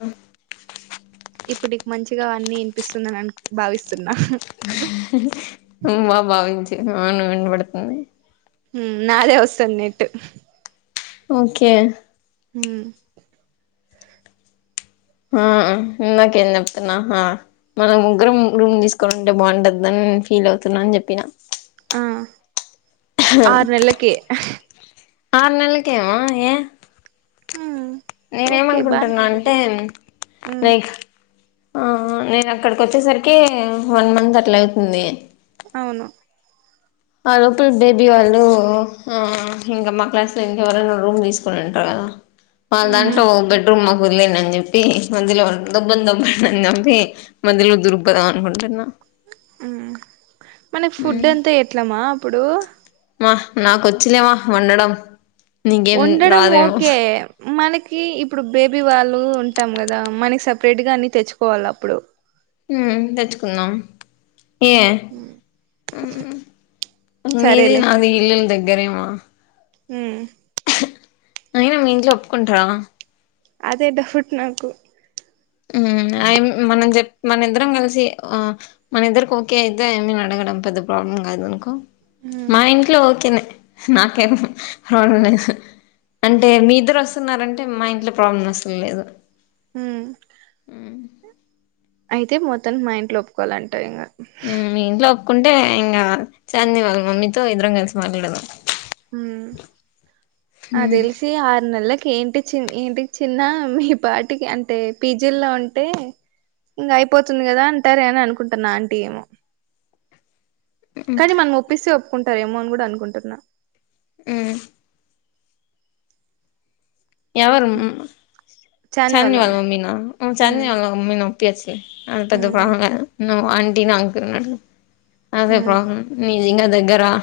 అ ఇప్పుటికి నీకు మంచిగా అన్నీ వినిపిస్తుందిని అని భావిస్తున్నా [unintelligible] బా భావించు అవునువవు వినబడుతుంది ఉం నాదే వస్తుంది నేట్ ఓకే ఉం ఆ ఇందాక ఏం చెప్తున్నా మనం ముగ్గురం రూమ్ తీసుకొని ఉంటే బాగుంటందని ఫీల్ అవుతున్నా అని చెప్పిన ఆ ఆరు నెలకి ఆరునెలకి ఏమో ఏ నేనే ఓకే బానే ఏమనుకుంటున్నా ఉంటది అంటే ఉమ్ లైక్ ఆహా నేను అక్కడికి వచ్చేసరికి వన్ మంత్ అట్లా అవుతుంది అవును ఆ లోపల బేబీ వాళ్ళు ఆ ఇంకా మా క్లాస్లో ఇంకెవరైనా రూమ్ తీసుకుని ఉంటారు కదా వాళ్ళ ఉహు దాంట్లో ఒక బెడ్రూమ్ మాకు వదిలేయండి అని చెప్పి మధ్యలో దబ్బని దబండి అని చెప్పి మధ్యలో దూరు పోదాం అనుకుంటున్నా ఆ మనకి ఫుడ్ అంతా ఎట్లమా అప్పుడు మా నాకొచ్చిలేమా వండడం నీకేం వండడం రాదేమో ఓకే మనకి ఇప్పుడు బేబీ వాళ్ళు ఉంటాం కదా మనకి సపరేట్గా అన్ని తెచ్చుకోవాలి అప్పుడు ఉం తెచ్చుకుందం ఏ ఉం నిది సరేలే నాది ఇల్ళలు దగ్గరేమా ఉం అయినా మీ ఇంట్లో ఒప్పుకుంటార అదే డౌట్ నాకు ఉం అ మనం చెప్ప మన ఇద్దరం కలిసి ఆ మన ఇద్దరికి ఓకే అయితే ఆ అన్నయను అడగడం పెద్ద ప్రాబ్లం కాదు అనుకో ఉమ్ మా ఇంట్లో ఓకేనే నాకేం ప్రాబ్లం లేదు అంటే మీ ఇద్దరు వస్తున్నారంటే మా ఇంట్లో ప్రాబ్లం అసలు లేదు ఉం ఉం అయితే మొత్తాన్ని మా ఇంట్లో ఒప్పుకోవాలింటే ఇంకా హ్మ్ మీ ఇంట్లో ఒప్పుకుంటే ఇంగా చంది వాళ్ళ మమ్మీతో ఇద్దరం కలిసి మాట్లాడదాం ఉం హ్మ్ అదేలే చి ఆరు నెలలకి ఏంటి చి ఏంటి చిన్న మీ పాటికి అంటే పీజీలో ఉంటే ఇంగా అయిపోతుంది కదా అంటారే అని అనుకుంటున్నా ఆంటీ ఏమో హ్మ్ కానీ మనం ఒప్పిస్తే ఒప్పుకుంటార ఏమో అని కూడా అనుకుంటున్నా ఉమ్ ఎవరు ఉం చాని వాళ్ళ చన్నీ వాళ్ల మమ్మీ నా ఉ ఉమ్, చన్నీ వాళ్ల మమ్మీ నా పెసి అంత పెద్ద ఉమ్, ప్రాబ్ల లా నువ్ ఆంటీ న అంటున్నడు అదే ఉమ్. ప్రాబ్ల మీజింగ దగ్గర ఆ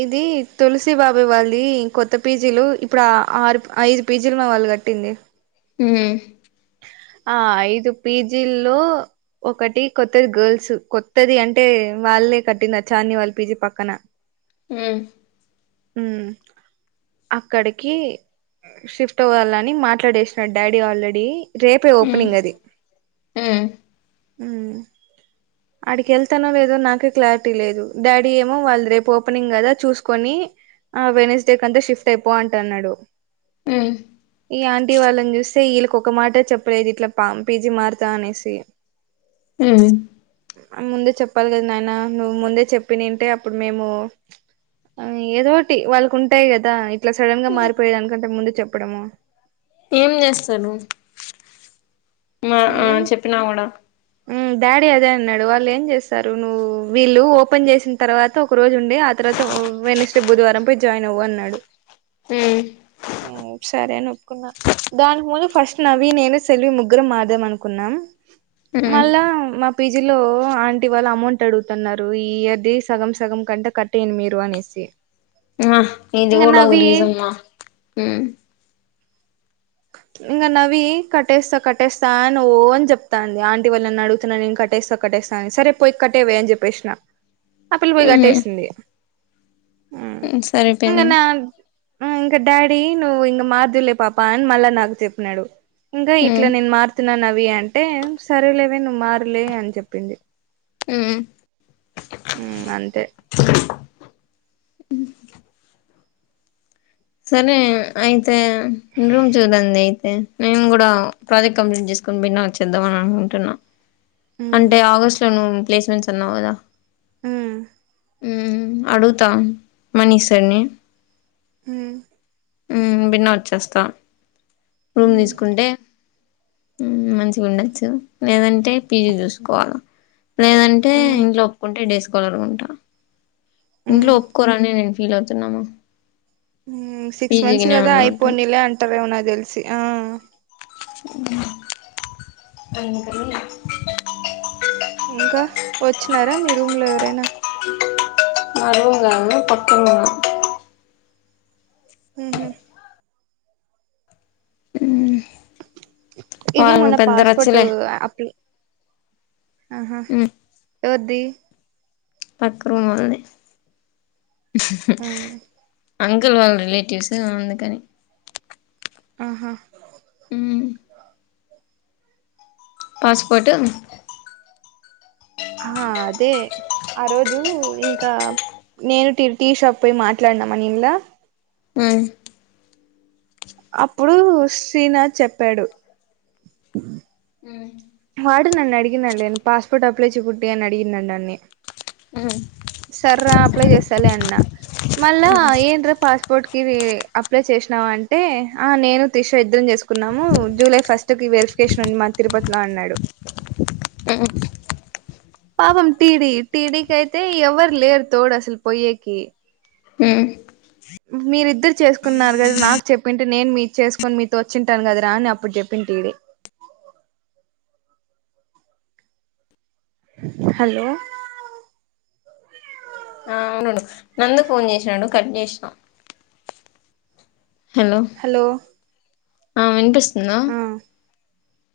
ఇది తులసి బాబాయ్ వాల్ది కొత్త పీజీలు ఇప్పుడు ఆ ఆరు ఐదు పీజీలు మా వాళ్ళు కట్టింది. ఉ ఆ ఐదు పీజీల్లో ఒకటి కొత్తది గర్ల్స్ కొత్తది అంటే వాళ్ళే కట్టింది ఆ చార్ని వాళ్ళ పీజీ పక్కన. ఉ ఊ అక్కడికి షిఫ్ట్ అవ్వాలని మాట్లాడేసినాడు డాడీ ఆల్రెడీ. రేపే ఉమ్ ఓపెనింగ్ అది. ఉమ్ ఉ ఆడికెళ్తానో లేదో నాకే క్లారిటీ లేదు, డాడీ ఏమో వాల్ది రేపు ఓపెనింగ్ కదా చూసుకొని ఆ వెనిస్డే కంత షిఫ్ట్ అయిపో అంటాన్నడు. ఉ ఈ ఆంటీ వాళ్ళన్ చూస్తే, ఈళ్ళకి ఒక మాట చెప్పలేదు ఇట్లా పం పీ జి మారుతా అనేసి. ఉ అన్ ముందే చెప్పాలి కదా నాయన, నువ్ ముందే చెప్పినింటే అప్పుడు మేము ఆ ఏదోటి వాళ్ళకి ఉంటాయి కదా, ఇట్ల సడన్ గా మారిపోయే దానికంటే ముందు చెప్పడము. ఏం చేస్తను మా ఆ చెప్పినా కూడ ఉ డాడీ అదే అన్నడు. వాళ్లేం చేస్తరు నువ్ వీళ్ళు ఓపెన్ చేసిన్ తర్వా త ఒక రోజు ఉండి ఆ తర్వాత ఆ వెనస్డే బుధవారం పోయి జాయిన్ అవ్వు అన్నాడు. ఉ ఉ సరే అని ఒప్పుకున్నా. దానికి ముందు ఫస్ట్ నవి నేను సెల్వి ముగ్గురం మాట్ దమ్ అనుకున్నాం ఉమ్ మళ్ళా మ పీజి లో ఆంటీ వాళ్ళు అమౌంట్ అడుగుతన్నారు, ఈ ఇయర్ది సగం సగం కంటే కట్టేయండి మీరు అనేసి. ఉమ ఇది ఇంగ కూడ ఓ నవి రీసన్ మా ఇంగ నవి కట్టేస్తా కట్టేస్తా అని ఓ అని చెప్తాంది. ఆంటి వాళ్ళని అడుగుతున్న నేను కట్టేస్తా కట్టేస్త అని సరే పోయి కట్టేయ్ వే అన్ చెప్పేస్నా ఆ పిల్ల పోయ్ ఉమ్ కట్టేసింది ఉ ఉమ్, ఇంగ సరిపోయింది నా ఉ ఇంక డాడీ నువ్ ఇంగ మార్ధులే పాప అని మళ్ళ నాకు చెప్పినాడు. ఇంగా ఉమ్ ఇట్ల నేన్ మారుతున్నా నవి అంటే సరేలేవే నువ్ మారలే అని చెప్పింది. ఉ ఉ అంతే సరే అయితే రూమ్ చూడండి అయితే నేను కూడా ప్రాజెక్ట్ కంప్లీట్ చేసుకుని బిన్న వచ్చేద్దమని అనుకుంటున్న. అంటే మ్ ఆగస్ట్ ల నువ్ ప్లేస్మెంట్స్ అన్నావ్ కదా ఉ ఉ అడుగుతా మనీ సర్ నీ ఉ ఉ బిర్న వచ్చేస్తా. రూమ్ మ్ తీసుకుంటే మంచిగ ఉండొచ్చు. లేదంటే పీజీ చూసుకోవాల లేదన్ టే మ్ ఇంట్లో ఒప్పుకుంటే డే స్కాలర్గ ఉంటా ఇంట్లో మ్ ఒప్పుకోరానే నేను ఫీల్ అవుతున్నాను. ఉ సిక్స్ మంత్స్ కదా అయిపోనీలే అంటారేమో నాకు తెలిసి ఆ అందుకని ఇంకా వచ్చినారా మీ రూమ్ లో ఎవరైనా మా రూమ్ కదండి పక్కన రూమ్ ఉహు ఉ ఇది మన పాస్పోర్ట్ రచ్చలే అప్లి ఆహా మ్మ్ ఎవర్ది పక్కనా వాళ్ళది మ్ అంకుల్ వాళ్ళ రిలేటివ్స్ అందుకని ఆహా ఉ పాస్పోర్ట్ ఆహా అదే ఆ రోజు ఇంకా నేను టిర్ టి షాప్ పోయి మాట్లాడినామ్ అనిల్లా మ అప్పుడు శ్రీనాథ్ చెప్పాడు ఉమ్ వాడు నన్ను అడిగినాడు లే నువు పాస్పోర్ట్ అప్లై చూపి అని అడిగినాడు నన్ని ఉ సరే రా అప్లై చేస్తాలే అన్నా మళ్ళా ఏమి రా పాస్పోర్ట్ కి అప్లై చేసినావ అంటే ఆ నేను త్రిష ఇద్దరం చేసుకు కున్నాము జూలై ఫస్ట్ కి వెరిఫికేషన్ ఉంది మా తిరుపతిలో అన్నాడు ఆ పాపం టీడీ టీడీకి అయితే ఎవ్వరు లేరు తోడు అసలు పొయ్యేకి హు మీరిద్దరు చేసుకున్నారు కదా నాకు చెప్పింటే నేను మీ చేసుకుని మీతో వచ్చింటాను కదారా అని అప్పుడు చెప్పింది టీ డీ హలో ఆ అవునవును నందు ఫోన్ చేసినాడు కట్ చేసిన హలో హలో ఆ వినిపిస్తుందా ఆ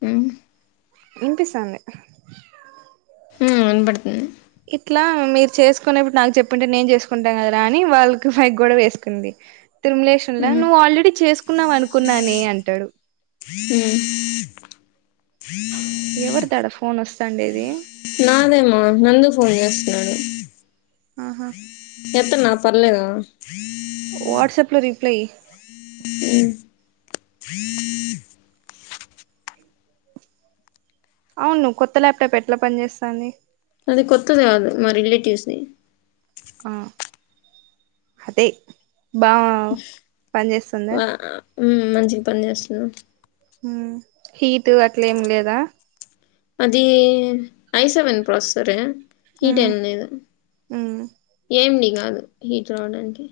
ఉ వినిపిస్తాంది హు వినపడుతుంది ఇట్లా మీరు చేసుకునేప్పుడు నాకు చెప్పుంటే నేను చేసుకుంటాను కదా రా అని వాళ్ళకి పైక్ గొడవ వేసుకుంది తిరుమలేశ్ ఉన్లా హ్మ్ నువ్వు ఆల్రెడీ చేసుకున్నావ అనుకున్నానేను అంటాడు హు ఎవరిది ఆడా ఫోన్ వస్తాండేది నాదేమా నందు పోన్ చేస్తున్నాడు ఆహా ఎత్తు మా పర్లేదు వాట్సాప్ లో రిప్లై ఈ ఉ అవును కొత్త ల్యాప్టాప్ ఎట్లా పని చేస్తాంది అది కొత్తది కాదు మా రిలేటివ్స్ ది ఆ అదే బా పని చేేస్తుందా వా మ్మ్ మంచిగా పని చేస్తున్నా మ్మ్ హీటు అట్లెం లేదా అది ఐ సెవెన్ ప్రాసెసరె హీట్ ఉమ్ ఏం లేదు ఉమ్ ఏం డి కాదు హీట్ రావడానికి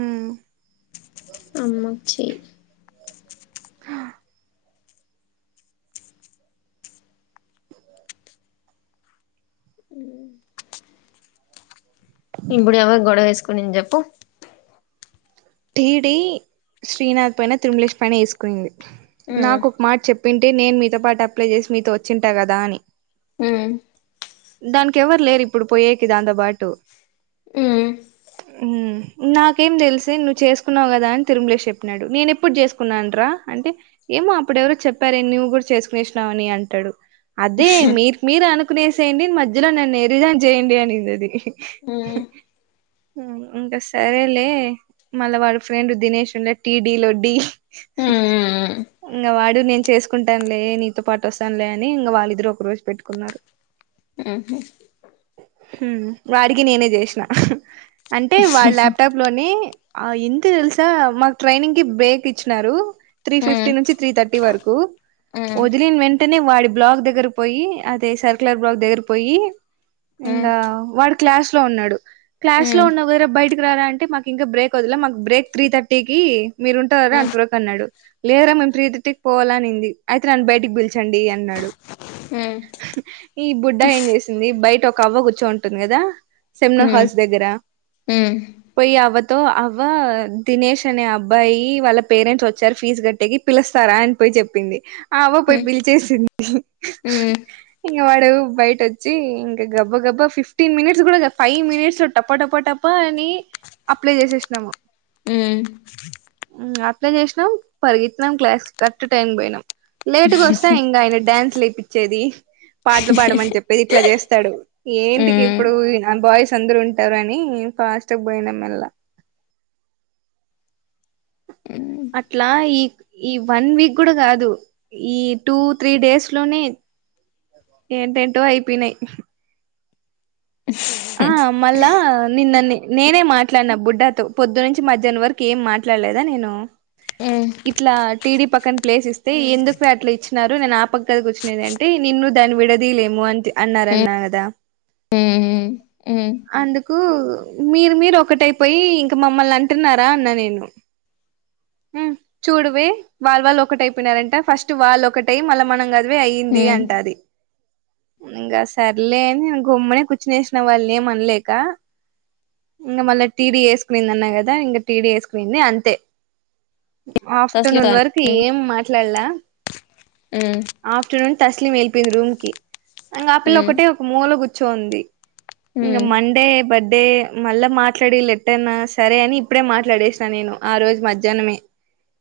మ్మ్ అమ్మ కి చెయ్ మ్మ్ ఇప్పుడు ఎవరూ గొడవ వేసుకునింది చెప్పు టీడీ శ్రీనాథ్ పైన తిరుమలేష్ పైన వేసుకోయింది హ్మ్ నాకు ఒక మాట చెప్ ప్పింటే నేను మీతో పాటు అప్లై చేసి మీతో వచ్చింటా కదా అని మ్మ్ దానికి ఎవరు లేరు ఇప్పుడు పోయేకి దాంతో పాటు మ్మ్ మ్మ్ నాకేం తెలుసే ను చేసుకున్నావు కదా అని తిరుమలేష్ చెప్పినాడు నేను ఎప్పుడు చేసుకున్నాన్ రా అంటే ఏమో అప్పుడెవరో చెప్పారే నువ్వు కూడా చేసుకునేసినావని అని అంటాడు అదే మీకు మీరు అనుకునేసేయండి నేను మధ్యలో నన్ను ఎర్రిదాన్ని చేయండి అనింది అది మ్మ్ మ్మ్ ఇంక సరేలే మళ్ళా వాళ్ళ ఫ్రెండ్ దినేష్ ఉండే టీడీ లో డ్డీ హ్మ్ ఇంగ వాడు నేను చేసుకుంటానులే నీతో పాటు వస్తానులే అని ఇంగ వాళ్ళిద్దరు ఒక రోజు పెట్టుకున్నారు మ్మ్ హు మ్మ్ వాడికి నేనే చేసినా అంటే వాడి ల్యాప్టాప్ లోనే ఆ ఎంత తెలుసా మాకు ట్రైనింగ్ కి బేక్ ఇచ్చినారు త్రీ ఫిఫ్టీ హ్మ్ నుంచి త్రీ థర్టీ వరకు హ్మ్ వది లిన వెంటనే వాడి బ్లాక్ దగ్గర కి పోయి అదే సర్కులర్ బ్లాక్ దగ్గర పోయి ఇంగ హ్మ్ వాడు క్లాస్ లో ఉన్నాడు క్లాస్ లో హ్మ్ ఉన్నావు కదర బయటకి రారా అంటే మాకు ఇంకా బ్రేక్ దలే మాకు బ్రేక్ త్రీ థర్టీ కి మీరు ఉంటారా హ్మ్ అంతవరకు అన్నాడు లేరా మేము పత్రీ థర్టీ కి పోవాల అనింది అయితే నన్ను బయటికి పిలిచండి అన్నాడు హ్మ్ ఈ బుడ్డ ఏం చేసింది బయట ఒక అవ్వ కూర్చో ఉంటుంది కదా సెమినార్ హాల్స్ దగ్గర మ్మ్ పోయి అవ్వతో అవ్వ దినేష్ అనే అబ్బాయి వాళ్ళ పేరెంట్స్ వచ్చారు ఫీజు కట్టేకి పిలుస్తారా అని పోయి చెప్పింది ఆ అవ్వ పోయి హ్మ్ పిలిచేసింది హ్మ్ ఇంగ వాడు బయట వచ్చి ఇంకా గబ్బా గబ్బా ఫిఫ్టీన్ మినిట్స్ కూడా ఫైవ్ మినిట్స్ లో టప్ప టప్ప టప్ప ప అని అప్లై చేసేసినాము మ్మ్ ఇంగ అట్ల చేసినాం పరిగెత్తినాం క్లాస్ కి కరెక్ట్ టైం కి పోయినాం లేటుగా వస్తె ఇంకా ఆయన డ్యాన్స్ లేపిచ్చేది పాటలు పాడమని చెప్పేది ఇట్ల చేస్తాడు ఏంటికి హ్మ్ ఇప్పుడు బాయ్స్ అందరుూ ఉంటారు అని ఫాస్ట్ పోయిన మళ్ళ హ్మ్ అట్ల ఈ ఈ వన్ వీక్ కూడా కాదు ఈ టూ త్రీ డేస్ లోనే ఏంటేంటో అయిపోయినాయి స్ హూ మళ్ళ నిన్నని నేనే మాట్లాడిన బుడ్డాతో పొద్దు నుంచి మధ్యాహ్నం వరకు ఏం మా ఇట్లాలేదా నేను హ్మ్ ఇట్లా టీ వి పక్కన ప్లేస్ ఇస్తే ఎందుకు [unintelligible] అట్లా ఇచ్చినారు నేను ఆ పక్క కూచు లేదంటే నిన్ను దాన్ని విడదీలేము అ అన్నారన్నా కదా హ్మ్ హు ఉ అందుకు మీరు మీరు ఒకటైపోయి ఇంక మమ్మల్ అంటున్నారా అన్నా నేను వ్మ్ చూడవే వాల్ వాళ్ళు ఒకటై పోయినారంట ఫస్ట్ వాళ్ళు ఒకటై మళ్ళ మనం గ వే అయింది హ్మ్ అంటది ఇంకా సర్లేని గమ్మనే కూర్చునేస్ నవన్నే ఏం అనలేక ఇంగా మళ్ళా టీ వి వేసుకునింది అన్నా గదా ఇంగా టీ వి వేసుకునింది అంతే తస్లీం ఆఫ్టేర్నోన్ ఖాన్. వరకు ఏం మాట్లాడలా హ్మ్ ఆఫ్టర్నూన్ తస్లిం వెళ్లిపోయింది రూమ్ కి ఇంగా ఆ పిల్ల హ్మ్ ఒక్కతే ఒక మూల కూర్చోనోంది. ఇంగా హ్మ్ మండే బర్డే మళ్ళా మాట్లాడే లెట్టన్నా సరే అని ఇప్పుడే మాట్లాడేసినా నేను ఆ రోజు మధ్యాహ్నమే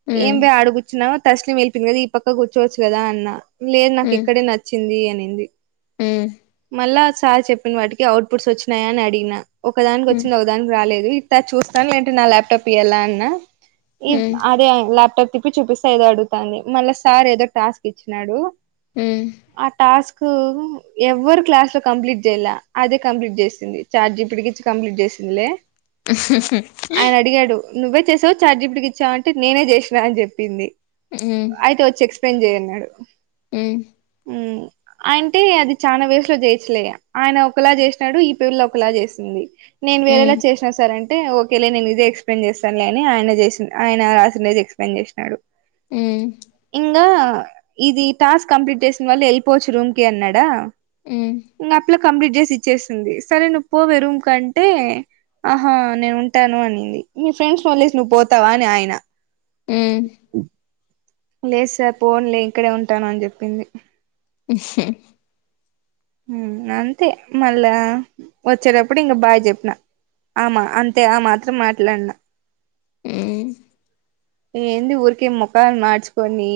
హ్మ్ ఏందేఆడ కూర్చున్నావు తస్లిమ్ వెళ్ళిపోంది కదా ఈ పక్క కూర్చోవచ్చు కదా అన్నా లేదు నాకు హ్మ్ ఇక్కడే నచ్చింది అనింది హ్మ్ మళ్ళా సార్ చెప్పిన వాటికి అవుట్ పుట్స్ వచ్చినాయా అని అడిగిన ఒక దానికి హ్మ్ వచ్చింది అగ్ దానికి రాలేదు ఇట చూస్తాను లేంటే నా ల్యాప్టాప్ ఇయ్యల అన్నా ఈఫ్ హ్మ్ అదే ల్యాప్టాప్ తిప్పి చూపిస్త ఏదో అడుగుతంది మళ్ళా సార్ ఏదో టాస్క్ ఇచ్చినాడు హ్మ్ ఆ టాస్క్ ఎవ్వరు క్లాస్ లో కంప్లీట్ చేయల అదే కంప్లీట్ చేసింది చార్జీపిటికి ఇచ్చి కంప్లీట్ చేసిందిలే ఆయన అడిగాడు నువ్వే చేసావా చార్జిపిటికి ఇచ్చావా అంటే నేనే చేసినా అని చెప్పింది హ్మ్ హ్మ్ అయితే వచ్చి ఎక్స్ ప్లే జేయ్అన్నాడు హ్మ్ హ్మ్ అయింటే అది చానా వేసులో జేచ్చులే ఆయన ఒకలా చేసినాడు ఈ పిల్ల ఒకలా చేసింది నేను వేరేలా హ్మ్ చేష్ ఆ సార్ అంటే ఓకేలే నేను ఇదే ఎక్స్ప్లెయిన్ చేస్తానులే అని ఆయన చేసినా ఆయన రాసిడెంది ఎక్స్ప్లెయిన్ చేసినాడు హ్మ్ ఇంగా ఇది టాస్క్ కంప్లీట్ చేసిన వాళ్ళు వెళ్ళిపోవచ్చు రూమ్ కి అన్నాడా వ్మ్ ఇంగా ఆ పిల్ల కంప్లీట్ చేసి ఇచ్చేసింది సరే నువ్వు పోవే రూమ్కు అంటే ఆహా నేను ఉంటాను అనింది నీ ఫ్రెండ్స్ వదిలేసి నువ్వు పోతావా అని ఆయన హ్మ్ లేదు సార్ పోన్లే ఇక్కడే ఉంటాను అని చెప్పింది ఉహుమ్ ఉమ్ అంతే మళ్ళా వచ్చేటప్పుడు ఇంగా బాయ్ చెప్పిన ఆమా అంతే ఆ మాత్రం మాట్లాడిన [unintelligible] ఎంది ఊర్కే మోఖాల్ మాడ్చుకోని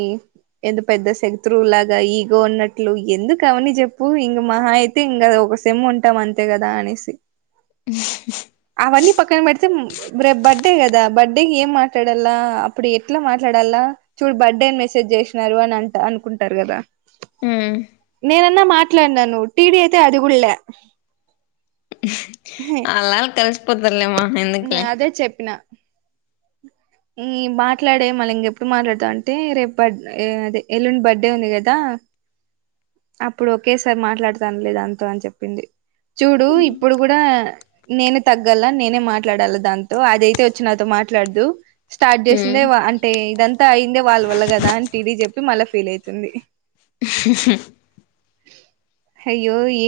ఎంత పెద్ద శత్రువుళ్లుగా ఇగో అన్నట్లు ఎందుకు అవన్ని చెప్పు ఇంగా మహా అయి తింగా ఒక సేమ్ ఉంటాం అంతే కదా అనేసి స్ సు అవన్ని పక్కన పెడితే మ్ రేపు బర్త్డే కదా బర్త్డేకి ఏం మాట్లాడాలా అప్పుడు ఎట్ల మాట్లాడాల్ల చూడు బర్త్డే అని మెసేజ్ చేసినారు అని అంట అనుకుంటారు కదా మ్ నేనన్న మాట్లాడినాను టీడీ అయితే అదిగూళ్లే ఆల్లాలు కలిసిపోతర్లే మనకు ఎందుకులే అదే చెప్పిన యే మాట్లాడే మళ్ళీ ఇంకెప్పుడు మాట్లాడుతావు అంటే రేపు బర్డె అదే ఎల్లుండి బర్త్డే ఉంది కదా అప్పుడు ఒకేసారి మాట్లాడుతాను లే దాంతో అని చెప్పింది చూడు ఇప్పుడు కూడా నేనే తగ్గాలా నేనే మాట్లాడాలా దాంతో అదైతే వచ్చి నాతో మాట్లాడదు. స్టార్ట్ చేసిందే హ్మ్. వా అంటే ఇదంతా అయిందే వాళ్ళ వల్ల కదా అని టీడీ చెప్పి మళ్ళ ఫీల్ అయితుంది హ హా అయ్యో ఏ